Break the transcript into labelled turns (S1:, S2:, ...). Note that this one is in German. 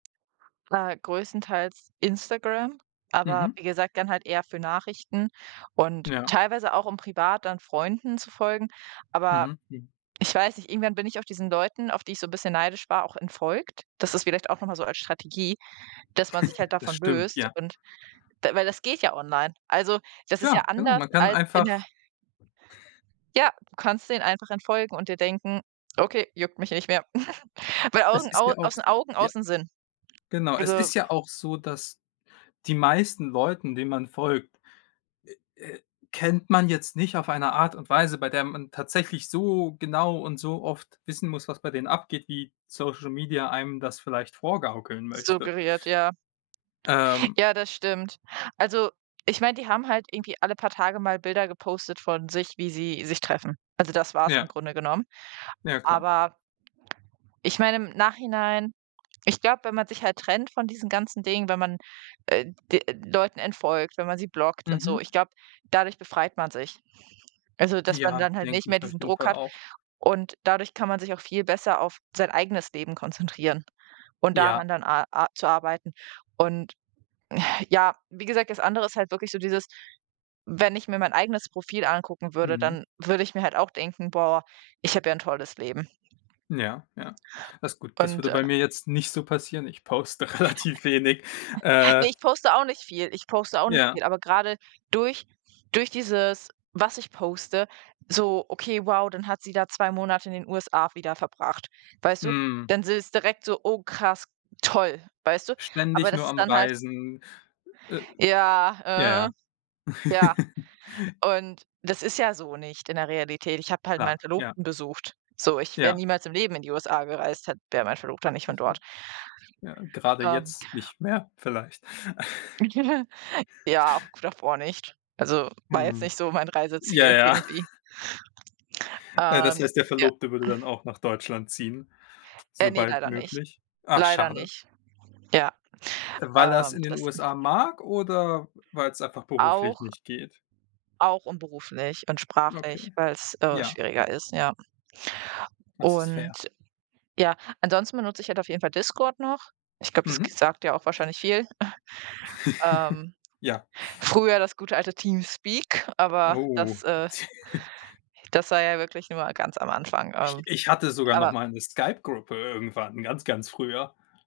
S1: Äh, größtenteils Instagram, aber
S2: Mhm.
S1: wie gesagt, dann halt eher für Nachrichten und
S2: Ja.
S1: teilweise auch, um privat dann Freunden zu folgen. Aber
S2: Mhm, m
S1: ich weiß nicht, irgendwann bin ich auf diesen Leuten, auf die ich so bisschen neidisch war, auch entfolgt. Das ist vielleicht auch noch mal so als Strategie, dass man sich halt
S2: Das
S1: davon
S2: stimmt,
S1: löst
S2: ja.
S1: und d weil das geht ja online. Also, das ist ja
S2: Klar, genau,
S1: anders
S2: man kann
S1: als in der
S2: einfach
S1: Ja, du kannst denen einfach entfolgen und dir denken: „Okay, juckt mich nicht mehr.“ Weil
S2: Es
S1: Augen
S2: ist
S1: au
S2: ja auch
S1: aus
S2: s
S1: den Augen,
S2: ja.
S1: aus dem Sinn.
S2: Genau. Es
S1: Also
S2: ist ja auch so, dass die meisten Leuten, denen man folgt, äh, äh, kennt man jetzt nicht auf eine Art und Weise, bei der man tatsächlich so genau und so oft wissen muss, was bei denen abgeht, wie Social Media einem das vielleicht vorgaukeln möchte.
S1: Suggeriert, ja.
S2: Ähm
S1: Ja, das stimmt. Also, ich meine, die haben halt irgendwie alle paar Tage mal Bilder gepostet von sich, wie sie sich treffen. Also, das war's im
S2: Ja.
S1: Grunde genommen.
S2: Ja, klar.
S1: Aber ich meine im Nachhinein ich glaube, wenn man sich halt trennt von diesen ganzen Dingen, wenn man, äh, d äh, Leuten entfolgt, wenn man sie blockt und so,
S2: Mhm.
S1: ich glaube, dadurch befreit man sich. Also, dass man
S2: Ja,
S1: dann halt nicht
S2: denke
S1: mehr
S2: ich auf
S1: diesen
S2: jeden
S1: Druck
S2: Fall
S1: hat
S2: auch.
S1: und dadurch kann man sich auch viel besser auf sein eigenes Leben konzentrieren und
S2: Ja.
S1: daran dann a a zu arbeiten. Und, ja, wie gesagt, das andere ist halt wirklich so dieses wenn ich mir mein eigenes Profil angucken würde,
S2: Mhm.
S1: dann würde ich mir halt auch denken: „Boah, ich habe ja 'n tolles Leben.“
S2: Ja, ja. Das Gut, das
S1: Und,
S2: würde
S1: äh
S2: bei mir jetzt nicht so passieren. Ich poste relativ wenig. Äh
S1: Ne, ich poste auch nicht viel ich poste auch nicht
S2: Ja.
S1: viel, aber gerade durch durch dieses, was ich poste so: „Okay, wow, dann hat sie da 2 Monate in den USA wieder verbracht.“ Weißt du?
S2: Mhm.
S1: Dann s ist es direkt so: „Oh krass, toll“, weißt du? Aber
S2: Ständig
S1: das
S2: nur
S1: ist
S2: am
S1: dann halt
S2: Reisen. Äh Ja,
S1: Ja.
S2: ja.
S1: Ja und das ist ja so nicht in der Realität. Ich habe halt
S2: Klar,
S1: meinen
S2: ja.
S1: Verlobten besucht, so. Ich wäre
S2: Ja.
S1: niemals im Leben in die USA gereist, halt wäre mein Verlobter nicht von dort.
S2: [unintelligible] Ja, grade
S1: Ähm
S2: jetzt nicht mehr vielleicht.
S1: Ja, auch davor nicht. Also, war jetzt
S2: Mhm.
S1: nicht so mein
S2: Ja,
S1: Reiseziel
S2: ja.
S1: irgendwie.
S2: Äh, das
S1: Ähm
S2: heißt, der
S1: ja.
S2: Verlobte würde dann auch nach Deutschland ziehen,
S1: Äh, ne,
S2: sobald
S1: leider nicht
S2: möglich? Ach,
S1: leider
S2: schade.
S1: nicht. Ja,
S2: Weil er es
S1: ähm,
S2: in den
S1: das
S2: USA mag oder weil's einfach beruflich
S1: Auch
S2: nicht geht?
S1: auch und beruflich und
S2: Okay,
S1: sprachlich, weil's, äh,
S2: ja, w
S1: schwieriger ist, ja.
S2: Das ist
S1: Und
S2: fair.
S1: ja. Ansonsten benutze ich halt auf jeden Fall Discord noch. Ich glaube, das g
S2: Mhm.
S1: sagt ja auch wahrscheinlich viel. Ähm,
S2: Ja.
S1: früher das gute alte TeamSpeak. Aber
S2: Oh.
S1: das, äh das war ja wirklich nur mal ganz am Anfang. Ähm,
S2: Ich ich hatte sogar noch
S1: aber
S2: mal 'ne Skype-Gruppe irgendwann, ganz, ganz früher.